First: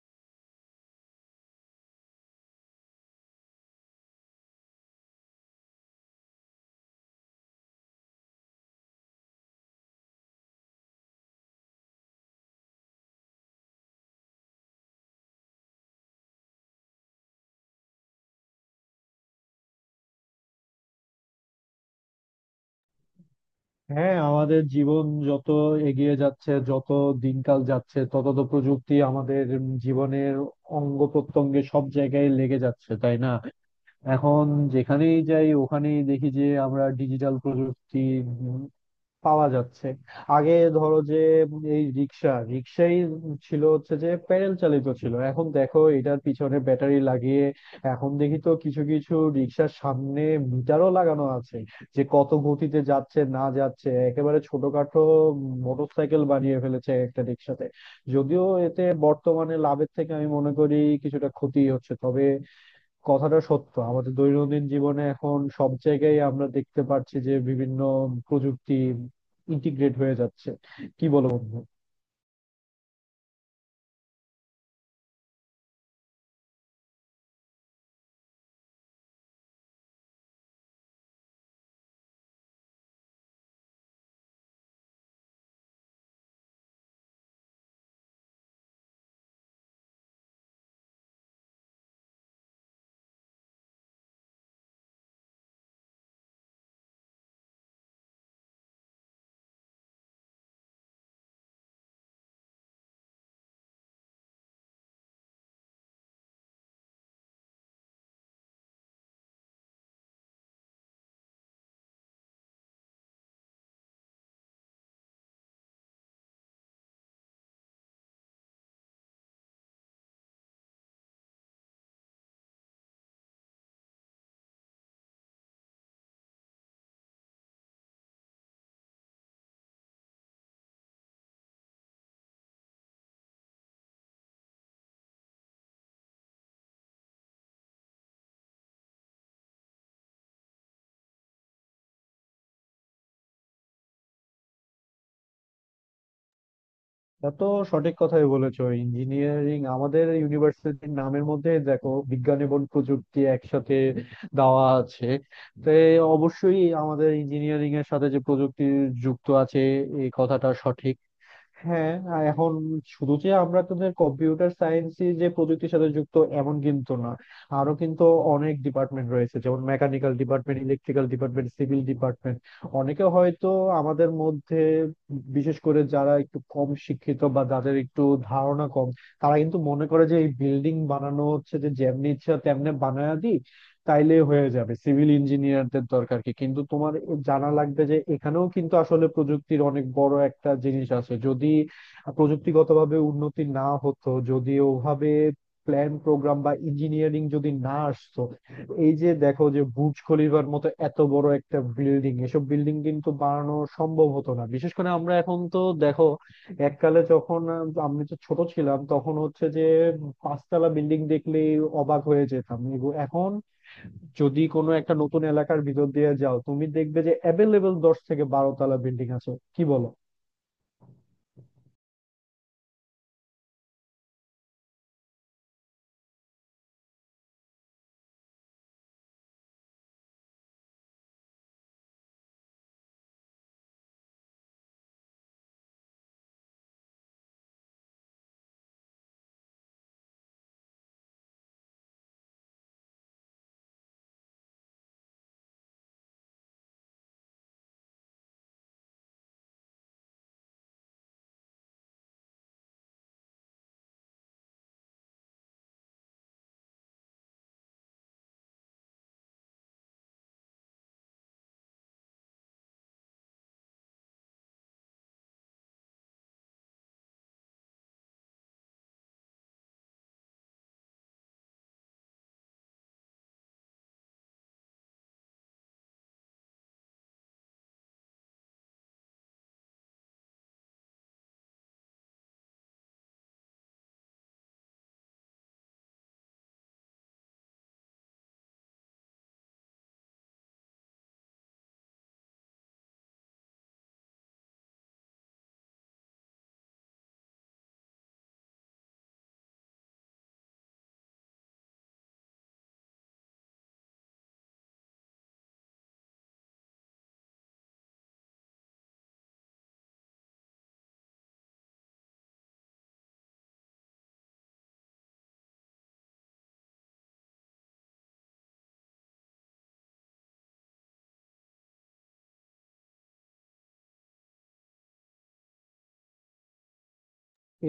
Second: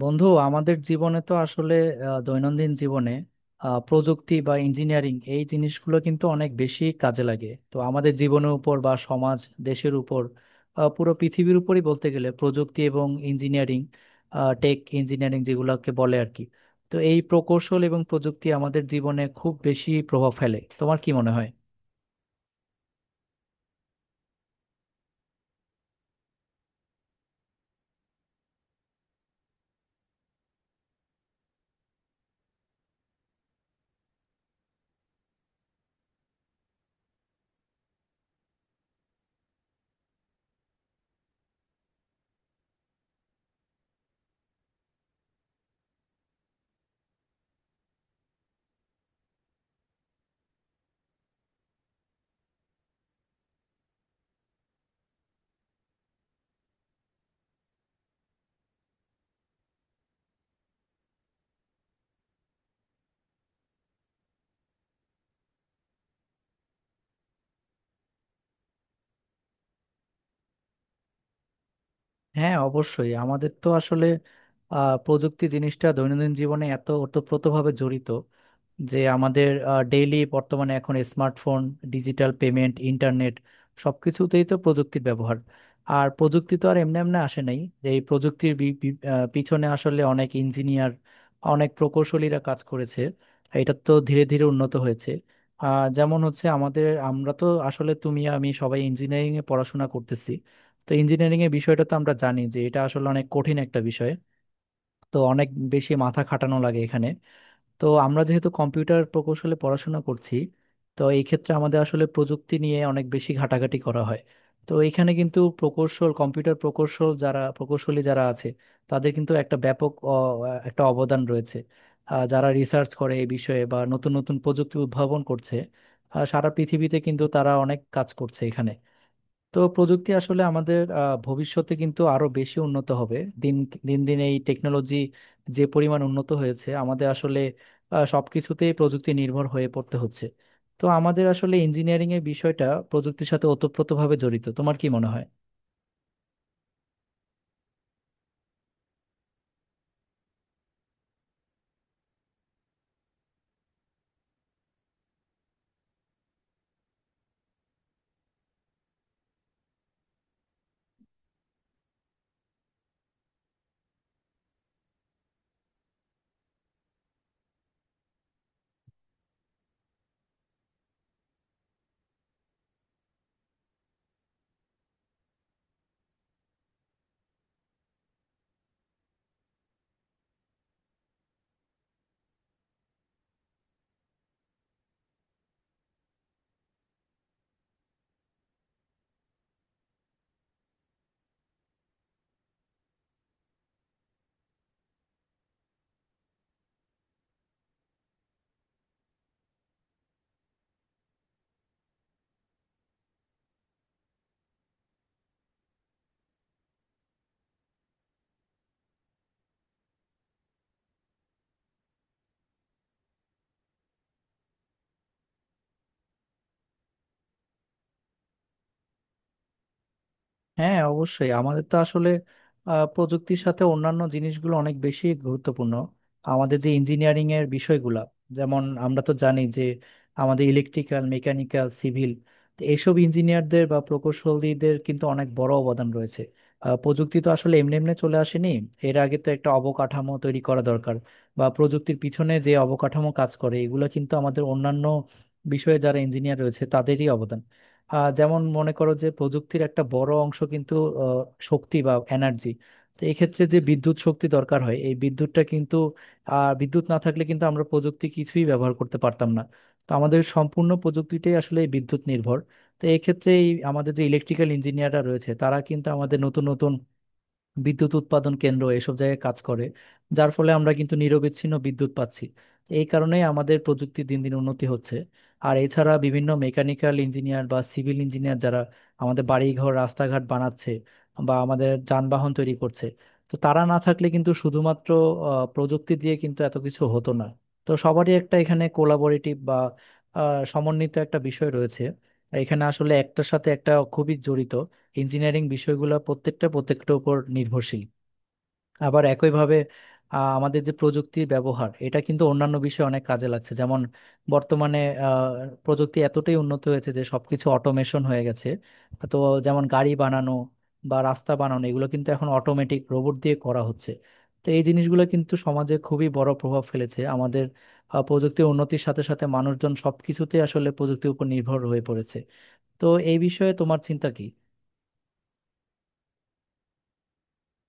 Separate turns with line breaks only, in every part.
বন্ধু, আমাদের জীবনে তো আসলে দৈনন্দিন জীবনে প্রযুক্তি বা ইঞ্জিনিয়ারিং এই জিনিসগুলো কিন্তু অনেক বেশি কাজে লাগে, তো আমাদের জীবনের উপর বা সমাজ দেশের উপর, পুরো পৃথিবীর উপরই বলতে গেলে প্রযুক্তি এবং ইঞ্জিনিয়ারিং, টেক ইঞ্জিনিয়ারিং যেগুলোকে বলে আর কি। তো এই প্রকৌশল এবং প্রযুক্তি আমাদের জীবনে খুব বেশি প্রভাব ফেলে, তোমার কি মনে হয়?
হ্যাঁ, আমাদের জীবন যত এগিয়ে যাচ্ছে, যত দিনকাল যাচ্ছে, তত তো প্রযুক্তি আমাদের জীবনের অঙ্গ প্রত্যঙ্গে সব জায়গায় লেগে যাচ্ছে, তাই না? এখন যেখানেই যাই ওখানেই দেখি যে আমরা ডিজিটাল প্রযুক্তি পাওয়া যাচ্ছে। আগে ধরো যে এই রিক্সা রিক্সাই ছিল, হচ্ছে যে প্যাডেল চালিত ছিল, এখন দেখো এটার পিছনে ব্যাটারি লাগিয়ে এখন দেখি তো কিছু কিছু রিক্সার সামনে মিটারও লাগানো আছে, যে কত গতিতে যাচ্ছে না যাচ্ছে, একেবারে ছোটখাটো মোটরসাইকেল বানিয়ে ফেলেছে একটা রিক্সাতে। যদিও এতে বর্তমানে লাভের থেকে আমি মনে করি কিছুটা ক্ষতি হচ্ছে, তবে কথাটা সত্য, আমাদের দৈনন্দিন জীবনে এখন সব জায়গায় আমরা দেখতে পাচ্ছি যে বিভিন্ন প্রযুক্তি ইন্টিগ্রেট হয়ে যাচ্ছে। কি বলো বন্ধু?
হ্যাঁ, অবশ্যই আমাদের তো আসলে প্রযুক্তি জিনিসটা দৈনন্দিন জীবনে এত ওতপ্রোতভাবে জড়িত যে আমাদের ডেইলি বর্তমানে এখন স্মার্টফোন, ডিজিটাল পেমেন্ট, ইন্টারনেট, সবকিছুতেই তো প্রযুক্তির ব্যবহার। আর প্রযুক্তি তো আর এমনি এমনি আসে নাই, যে এই প্রযুক্তির বি- বি- আহ, পিছনে আসলে অনেক ইঞ্জিনিয়ার, অনেক প্রকৌশলীরা কাজ করেছে। এটা তো ধীরে ধীরে উন্নত হয়েছে। যেমন হচ্ছে আমাদের আমরা তো আসলে তুমি আমি সবাই ইঞ্জিনিয়ারিং এ পড়াশোনা করতেছি। তো ইঞ্জিনিয়ারিং এর বিষয়টা তো আমরা জানি যে এটা আসলে অনেক কঠিন একটা বিষয়। তো অনেক বেশি মাথা খাটানো লাগে এখানে। তো আমরা যেহেতু কম্পিউটার প্রকৌশলে পড়াশোনা করছি, তো এই ক্ষেত্রে আমাদের আসলে প্রযুক্তি নিয়ে অনেক বেশি ঘাটাঘাটি করা হয়। তো এখানে কিন্তু প্রকৌশল, কম্পিউটার প্রকৌশল, যারা প্রকৌশলী যারা আছে তাদের কিন্তু একটা ব্যাপক একটা অবদান রয়েছে। যারা রিসার্চ করে এই বিষয়ে বা নতুন নতুন প্রযুক্তি উদ্ভাবন করছে, সারা পৃথিবীতে কিন্তু তারা অনেক কাজ করছে এখানে। তো প্রযুক্তি আসলে আমাদের ভবিষ্যতে কিন্তু আরো বেশি উন্নত হবে। দিন দিন দিন এই টেকনোলজি যে পরিমাণ উন্নত হয়েছে আমাদের আসলে সবকিছুতেই প্রযুক্তি নির্ভর হয়ে পড়তে হচ্ছে। তো আমাদের আসলে ইঞ্জিনিয়ারিং এর বিষয়টা প্রযুক্তির সাথে ওতপ্রোতভাবে জড়িত, তোমার কি মনে হয়?
তা তো সঠিক কথাই বলেছো, ইঞ্জিনিয়ারিং আমাদের ইউনিভার্সিটির নামের মধ্যে দেখো বিজ্ঞান এবং প্রযুক্তি একসাথে দেওয়া আছে। তো অবশ্যই আমাদের ইঞ্জিনিয়ারিং এর সাথে যে প্রযুক্তি যুক্ত আছে, এই কথাটা সঠিক। হ্যাঁ, আর এখন শুধু যে আমরা তোদের কম্পিউটার সায়েন্স যে প্রযুক্তির সাথে যুক্ত, এমন কিন্তু না, আরো কিন্তু অনেক ডিপার্টমেন্ট রয়েছে, যেমন mechanical department, electrical department, civil department. অনেকে হয়তো আমাদের মধ্যে, বিশেষ করে যারা একটু কম শিক্ষিত বা যাদের একটু ধারণা কম, তারা কিন্তু মনে করে যে এই বিল্ডিং বানানো হচ্ছে যে যেমনি ইচ্ছা তেমনি বানায় দিই, তাইলে হয়ে যাবে, সিভিল ইঞ্জিনিয়ারদের দরকার কি? কিন্তু তোমার জানা লাগবে যে এখানেও কিন্তু আসলে প্রযুক্তির অনেক বড় একটা জিনিস আছে। যদি প্রযুক্তিগতভাবে উন্নতি না হতো, যদি ওভাবে প্ল্যান প্রোগ্রাম বা ইঞ্জিনিয়ারিং যদি না আসতো, এই যে দেখো যে বুর্জ খলিফার মতো এত বড় একটা বিল্ডিং, এসব বিল্ডিং কিন্তু বানানো সম্ভব হতো না। বিশেষ করে আমরা এখন তো দেখো, এককালে যখন আমি তো ছোট ছিলাম, তখন হচ্ছে যে পাঁচতলা বিল্ডিং দেখলেই অবাক হয়ে যেতাম। এখন যদি কোনো একটা নতুন এলাকার ভিতর দিয়ে যাও, তুমি দেখবে যে অ্যাভেলেবেল 10 থেকে 12 তলা বিল্ডিং আছে। কি বলো?
হ্যাঁ, অবশ্যই আমাদের তো আসলে প্রযুক্তির সাথে অন্যান্য জিনিসগুলো অনেক বেশি গুরুত্বপূর্ণ। আমাদের যে ইঞ্জিনিয়ারিং এর বিষয়গুলো, যেমন আমরা তো জানি যে আমাদের ইলেকট্রিক্যাল, মেকানিক্যাল, সিভিল, এইসব ইঞ্জিনিয়ারদের বা প্রকৌশলীদের কিন্তু অনেক বড় অবদান রয়েছে। প্রযুক্তি তো আসলে এমনি এমনি চলে আসেনি। এর আগে তো একটা অবকাঠামো তৈরি করা দরকার, বা প্রযুক্তির পিছনে যে অবকাঠামো কাজ করে এগুলো কিন্তু আমাদের অন্যান্য বিষয়ে যারা ইঞ্জিনিয়ার রয়েছে তাদেরই অবদান। যেমন মনে করো যে প্রযুক্তির একটা বড় অংশ কিন্তু আহ, শক্তি বা এনার্জি। তো এক্ষেত্রে যে বিদ্যুৎ শক্তি দরকার হয় এই বিদ্যুৎটা কিন্তু বিদ্যুৎ না থাকলে কিন্তু আমরা প্রযুক্তি কিছুই ব্যবহার করতে পারতাম না। তো আমাদের সম্পূর্ণ প্রযুক্তিটাই আসলে বিদ্যুৎ নির্ভর। তো এক্ষেত্রে এই আমাদের যে ইলেকট্রিক্যাল ইঞ্জিনিয়াররা রয়েছে তারা কিন্তু আমাদের নতুন নতুন বিদ্যুৎ উৎপাদন কেন্দ্র এসব জায়গায় কাজ করে, যার ফলে আমরা কিন্তু নিরবিচ্ছিন্ন বিদ্যুৎ পাচ্ছি। এই কারণেই আমাদের প্রযুক্তি দিন দিন উন্নতি হচ্ছে। আর এছাড়া বিভিন্ন মেকানিক্যাল ইঞ্জিনিয়ার বা সিভিল ইঞ্জিনিয়ার যারা আমাদের বাড়িঘর, রাস্তাঘাট বানাচ্ছে, বা আমাদের যানবাহন তৈরি করছে, তো তারা না থাকলে কিন্তু শুধুমাত্র প্রযুক্তি দিয়ে কিন্তু এত কিছু হতো না। তো সবারই একটা এখানে কোলাবোরেটিভ বা সমন্বিত একটা বিষয় রয়েছে। এখানে আসলে একটার সাথে একটা খুবই জড়িত, ইঞ্জিনিয়ারিং বিষয়গুলো প্রত্যেকটা প্রত্যেকটার উপর নির্ভরশীল। আবার একইভাবে আমাদের যে প্রযুক্তির ব্যবহার এটা কিন্তু অন্যান্য বিষয়ে অনেক কাজে লাগছে, যেমন বর্তমানে আহ, প্রযুক্তি এতটাই উন্নত হয়েছে যে সবকিছু অটোমেশন হয়ে গেছে। তো যেমন গাড়ি বানানো বা রাস্তা বানানো, এগুলো কিন্তু এখন অটোমেটিক রোবট দিয়ে করা হচ্ছে। তো এই জিনিসগুলো কিন্তু সমাজে খুবই বড় প্রভাব ফেলেছে আমাদের। প্রযুক্তির উন্নতির সাথে সাথে মানুষজন সবকিছুতে আসলে প্রযুক্তির উপর নির্ভর হয়ে পড়েছে। তো এই বিষয়ে তোমার চিন্তা কি?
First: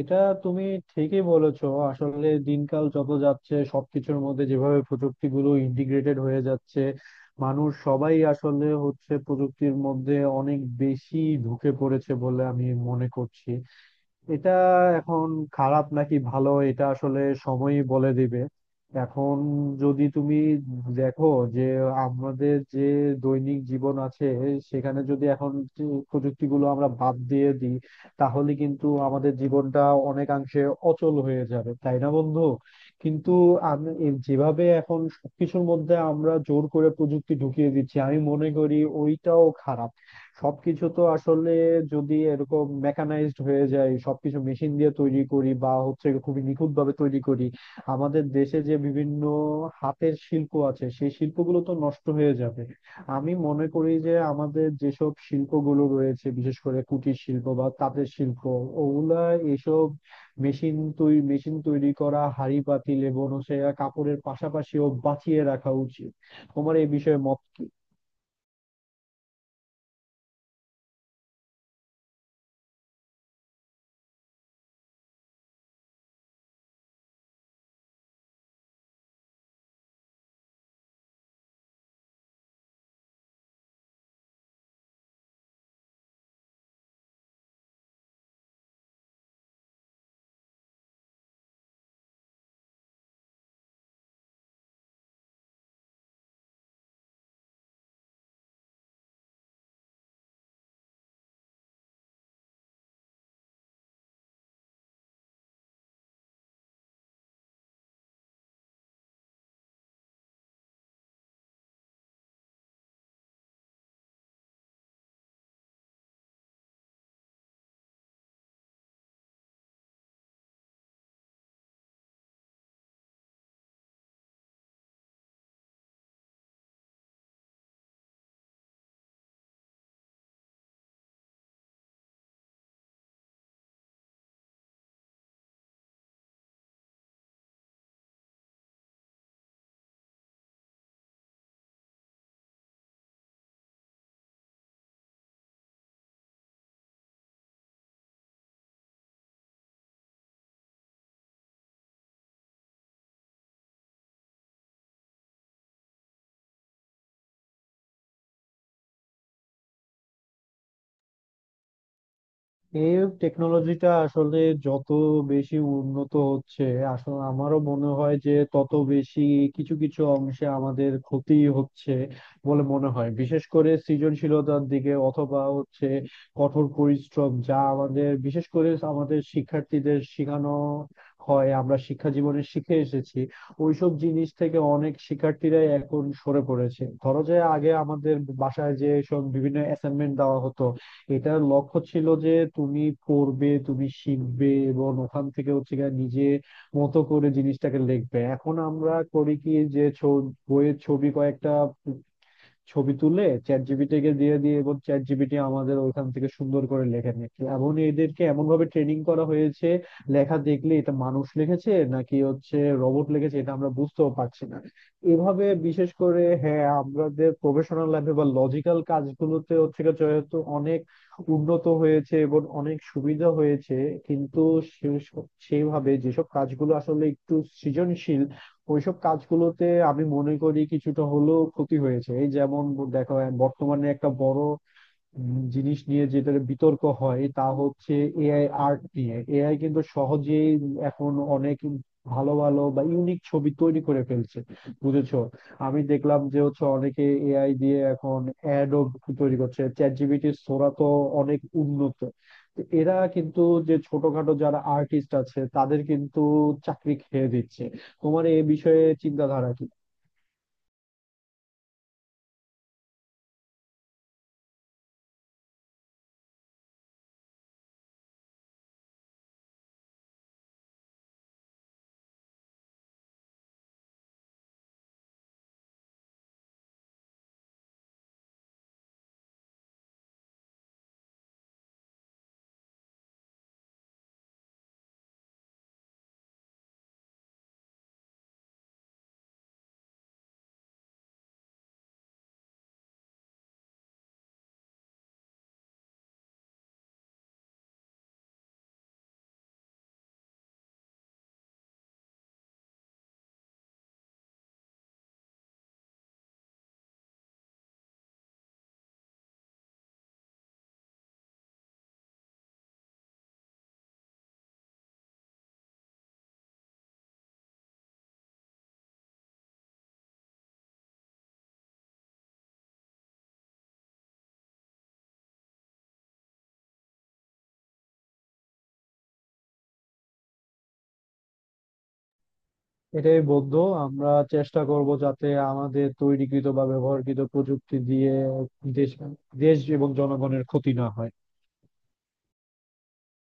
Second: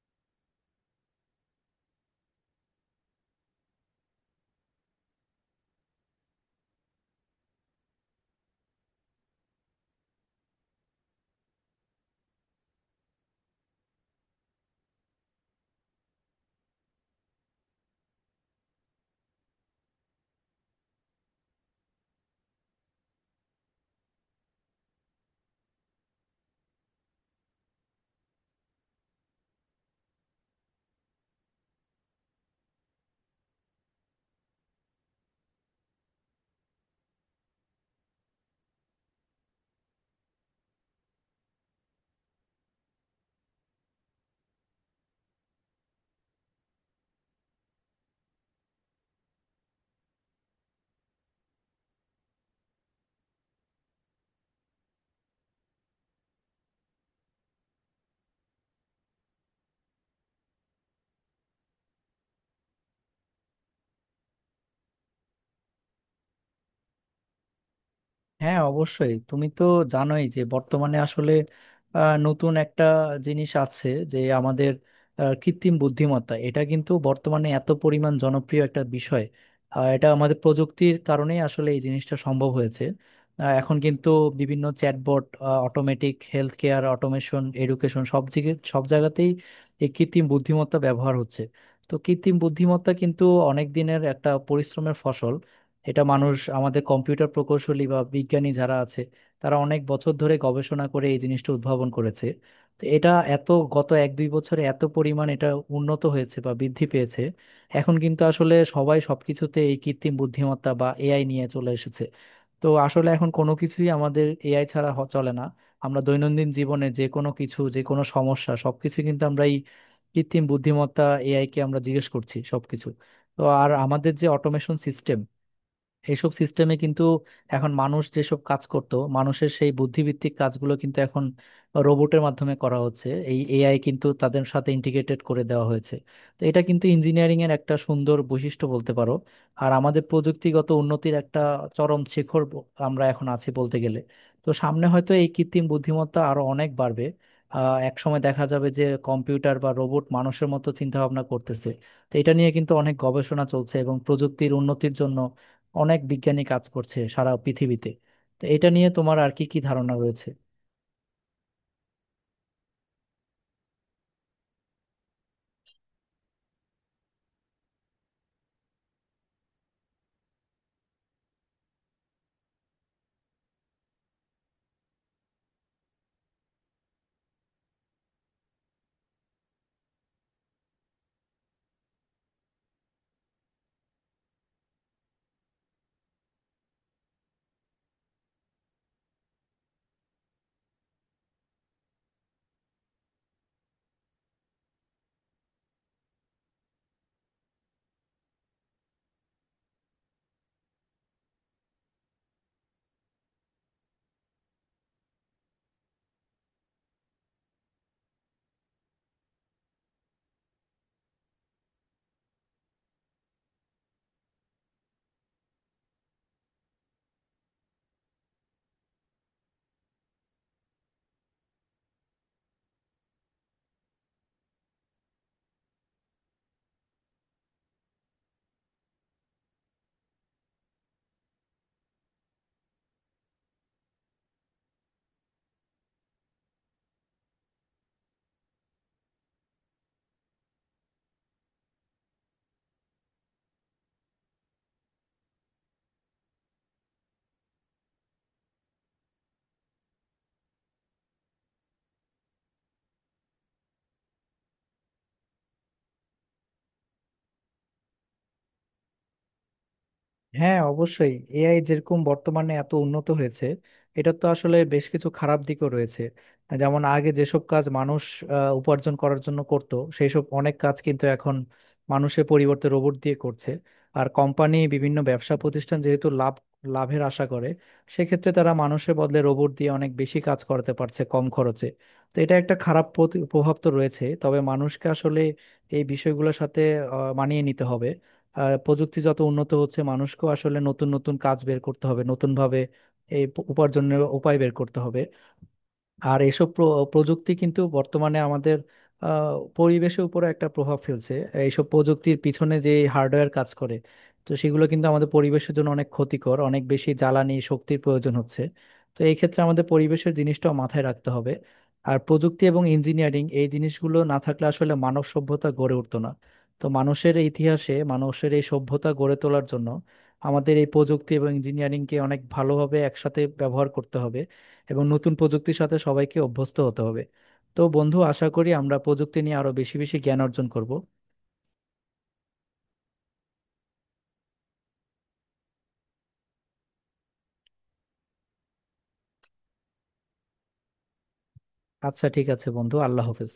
এটা তুমি ঠিকই বলেছো, আসলে দিনকাল যত যাচ্ছে সবকিছুর মধ্যে যেভাবে প্রযুক্তিগুলো ইন্টিগ্রেটেড হয়ে যাচ্ছে, মানুষ সবাই আসলে হচ্ছে প্রযুক্তির মধ্যে অনেক বেশি ঢুকে পড়েছে বলে আমি মনে করছি। এটা এখন খারাপ নাকি ভালো, এটা আসলে সময়ই বলে দিবে। এখন যদি তুমি দেখো যে আমাদের যে দৈনিক জীবন আছে, সেখানে যদি এখন যে প্রযুক্তিগুলো আমরা বাদ দিয়ে দিই, তাহলে কিন্তু আমাদের জীবনটা অনেকাংশে অচল হয়ে যাবে, তাই না বন্ধু? কিন্তু আমি যেভাবে এখন সবকিছুর মধ্যে আমরা জোর করে প্রযুক্তি ঢুকিয়ে দিচ্ছি, আমি মনে করি ওইটাও খারাপ। সবকিছু তো আসলে যদি এরকম মেকানাইজড হয়ে যায়, সবকিছু মেশিন দিয়ে তৈরি করি বা হচ্ছে খুবই নিখুঁত ভাবে তৈরি করি, আমাদের দেশে যে বিভিন্ন হাতের শিল্প আছে, সেই শিল্পগুলো তো নষ্ট হয়ে যাবে। আমি মনে করি যে আমাদের যেসব শিল্পগুলো রয়েছে, বিশেষ করে কুটির শিল্প বা তাঁতের শিল্প, ওগুলা এসব মেশিন তৈরি করা হাঁড়ি পাতিল এবং সে কাপড়ের পাশাপাশিও বাঁচিয়ে রাখা উচিত। তোমার এই বিষয়ে মত কি?
হ্যাঁ, অবশ্যই তুমি তো জানোই যে বর্তমানে আসলে নতুন একটা জিনিস আছে যে আমাদের কৃত্রিম বুদ্ধিমত্তা, এটা কিন্তু বর্তমানে এত পরিমাণ জনপ্রিয় একটা বিষয়। এটা আমাদের প্রযুক্তির কারণেই আসলে এই জিনিসটা সম্ভব হয়েছে। এখন কিন্তু বিভিন্ন chatbot, automatic health care, automation, education, সব দিকে সব জায়গাতেই এই কৃত্রিম বুদ্ধিমত্তা ব্যবহার হচ্ছে। তো কৃত্রিম বুদ্ধিমত্তা কিন্তু অনেক দিনের একটা পরিশ্রমের ফসল। এটা মানুষ আমাদের কম্পিউটার প্রকৌশলী বা বিজ্ঞানী যারা আছে তারা অনেক বছর ধরে গবেষণা করে এই জিনিসটা উদ্ভাবন করেছে। তো এটা এত গত এক দুই বছরে এত পরিমাণ এটা উন্নত হয়েছে বা বৃদ্ধি পেয়েছে। এখন কিন্তু আসলে সবাই সবকিছুতে এই কৃত্রিম বুদ্ধিমত্তা বা এআই নিয়ে চলে এসেছে। তো আসলে এখন কোনো কিছুই আমাদের এআই ছাড়া চলে না। আমরা দৈনন্দিন জীবনে যে কোনো কিছু যে কোনো সমস্যা সবকিছু কিন্তু আমরা এই কৃত্রিম বুদ্ধিমত্তা, এআই কে আমরা জিজ্ঞেস করছি সবকিছু। তো আর আমাদের যে অটোমেশন সিস্টেম, এইসব সিস্টেমে কিন্তু এখন মানুষ যেসব কাজ করত মানুষের সেই বুদ্ধিভিত্তিক কাজগুলো কিন্তু এখন রোবটের মাধ্যমে করা হচ্ছে, এই এআই কিন্তু তাদের সাথে ইন্টিগ্রেটেড করে দেওয়া হয়েছে। তো এটা কিন্তু ইঞ্জিনিয়ারিং এর একটা সুন্দর বৈশিষ্ট্য বলতে পারো। আর আমাদের প্রযুক্তিগত উন্নতির একটা চরম শিখর আমরা এখন আছি বলতে গেলে। তো সামনে হয়তো এই কৃত্রিম বুদ্ধিমত্তা আরো অনেক বাড়বে। এক সময় দেখা যাবে যে কম্পিউটার বা রোবট মানুষের মতো চিন্তা ভাবনা করতেছে। তো এটা নিয়ে কিন্তু অনেক গবেষণা চলছে এবং প্রযুক্তির উন্নতির জন্য অনেক বিজ্ঞানী কাজ করছে সারা পৃথিবীতে। তো এটা নিয়ে তোমার আর কি কি ধারণা রয়েছে?
এই টেকনোলজিটা আসলে যত বেশি উন্নত হচ্ছে, আসলে আমারও মনে হয় যে তত বেশি কিছু কিছু অংশে আমাদের ক্ষতি হচ্ছে বলে মনে হয়, বিশেষ করে সৃজনশীলতার দিকে। অথবা হচ্ছে কঠোর পরিশ্রম, যা আমাদের বিশেষ করে আমাদের শিক্ষার্থীদের শেখানো হয়, আমরা শিক্ষা জীবনে শিখে এসেছি, ওইসব জিনিস থেকে অনেক শিক্ষার্থীরাই এখন সরে পড়েছে। ধরো যে আগে আমাদের বাসায় যে সব বিভিন্ন অ্যাসাইনমেন্ট দেওয়া হতো, এটার লক্ষ্য ছিল যে তুমি পড়বে, তুমি শিখবে এবং ওখান থেকে হচ্ছে গিয়ে নিজে মতো করে জিনিসটাকে লিখবে। এখন আমরা করি কি, যে বইয়ের ছবি কয়েকটা ছবি তুলে চ্যাট জিপিটিকে দিয়ে দিয়ে, এবং চ্যাট জিপিটি আমাদের ওইখান থেকে সুন্দর করে লেখে নিচ্ছে, এমন এদেরকে এমন ভাবে ট্রেনিং করা হয়েছে, লেখা দেখলে এটা মানুষ লিখেছে নাকি হচ্ছে রোবট লিখেছে এটা আমরা বুঝতেও পারছি না। এভাবে বিশেষ করে হ্যাঁ আমাদের প্রফেশনাল লাইফে বা লজিক্যাল কাজগুলোতে হচ্ছে গিয়ে যেহেতু অনেক উন্নত হয়েছে এবং অনেক সুবিধা হয়েছে, কিন্তু সেইভাবে যেসব কাজগুলো আসলে একটু সৃজনশীল, ওইসব কাজগুলোতে আমি মনে করি কিছুটা হলেও ক্ষতি হয়েছে। এই যেমন দেখো, বর্তমানে একটা বড় জিনিস নিয়ে যেটা বিতর্ক হয় তা হচ্ছে এআই আর্ট নিয়ে। এআই কিন্তু সহজেই এখন অনেক ভালো ভালো বা ইউনিক ছবি তৈরি করে ফেলছে। বুঝেছো? আমি দেখলাম যে হচ্ছে অনেকে এআই দিয়ে এখন অ্যাডও তৈরি করছে। চ্যাট জিপিটি সোরা তো অনেক উন্নত, তো এরা কিন্তু যে ছোটখাটো যারা আর্টিস্ট আছে তাদের কিন্তু চাকরি খেয়ে দিচ্ছে। তোমার এই বিষয়ে চিন্তাধারা কি?
হ্যাঁ, অবশ্যই এআই যেরকম বর্তমানে এত উন্নত হয়েছে, এটা তো আসলে বেশ কিছু খারাপ দিকও রয়েছে। যেমন আগে যেসব কাজ মানুষ উপার্জন করার জন্য করত, সেই সব অনেক কাজ কিন্তু এখন মানুষের পরিবর্তে রোবট দিয়ে করছে। আর কোম্পানি, বিভিন্ন ব্যবসা প্রতিষ্ঠান যেহেতু লাভের আশা করে, সেক্ষেত্রে তারা মানুষের বদলে রোবট দিয়ে অনেক বেশি কাজ করাতে পারছে কম খরচে। তো এটা একটা খারাপ প্রভাব তো রয়েছে, তবে মানুষকে আসলে এই বিষয়গুলোর সাথে মানিয়ে নিতে হবে। প্রযুক্তি যত উন্নত হচ্ছে মানুষকেও আসলে নতুন নতুন কাজ বের করতে হবে, নতুন ভাবে এই উপার্জনের উপায় বের করতে হবে। আর এসব প্রযুক্তি কিন্তু বর্তমানে আমাদের পরিবেশের উপরে একটা প্রভাব ফেলছে। এইসব প্রযুক্তির পিছনে যে হার্ডওয়্যার কাজ করে, তো সেগুলো কিন্তু আমাদের পরিবেশের জন্য অনেক ক্ষতিকর, অনেক বেশি জ্বালানি শক্তির প্রয়োজন হচ্ছে। তো এই ক্ষেত্রে আমাদের পরিবেশের জিনিসটাও মাথায় রাখতে হবে। আর প্রযুক্তি এবং ইঞ্জিনিয়ারিং এই জিনিসগুলো না থাকলে আসলে মানব সভ্যতা গড়ে উঠতো না। তো মানুষের ইতিহাসে মানুষের এই সভ্যতা গড়ে তোলার জন্য আমাদের এই প্রযুক্তি এবং ইঞ্জিনিয়ারিংকে অনেক ভালোভাবে একসাথে ব্যবহার করতে হবে এবং নতুন প্রযুক্তির সাথে সবাইকে অভ্যস্ত হতে হবে। তো বন্ধু, আশা করি আমরা প্রযুক্তি নিয়ে আরো বেশি বেশি জ্ঞান অর্জন করব।
এটাই বলতো, আমরা চেষ্টা করব যাতে আমাদের তৈরিকৃত বা ব্যবহারকৃত প্রযুক্তি দিয়ে দেশ দেশ এবং জনগণের ক্ষতি না হয়।
আচ্ছা ঠিক আছে বন্ধু, আল্লাহ হাফেজ।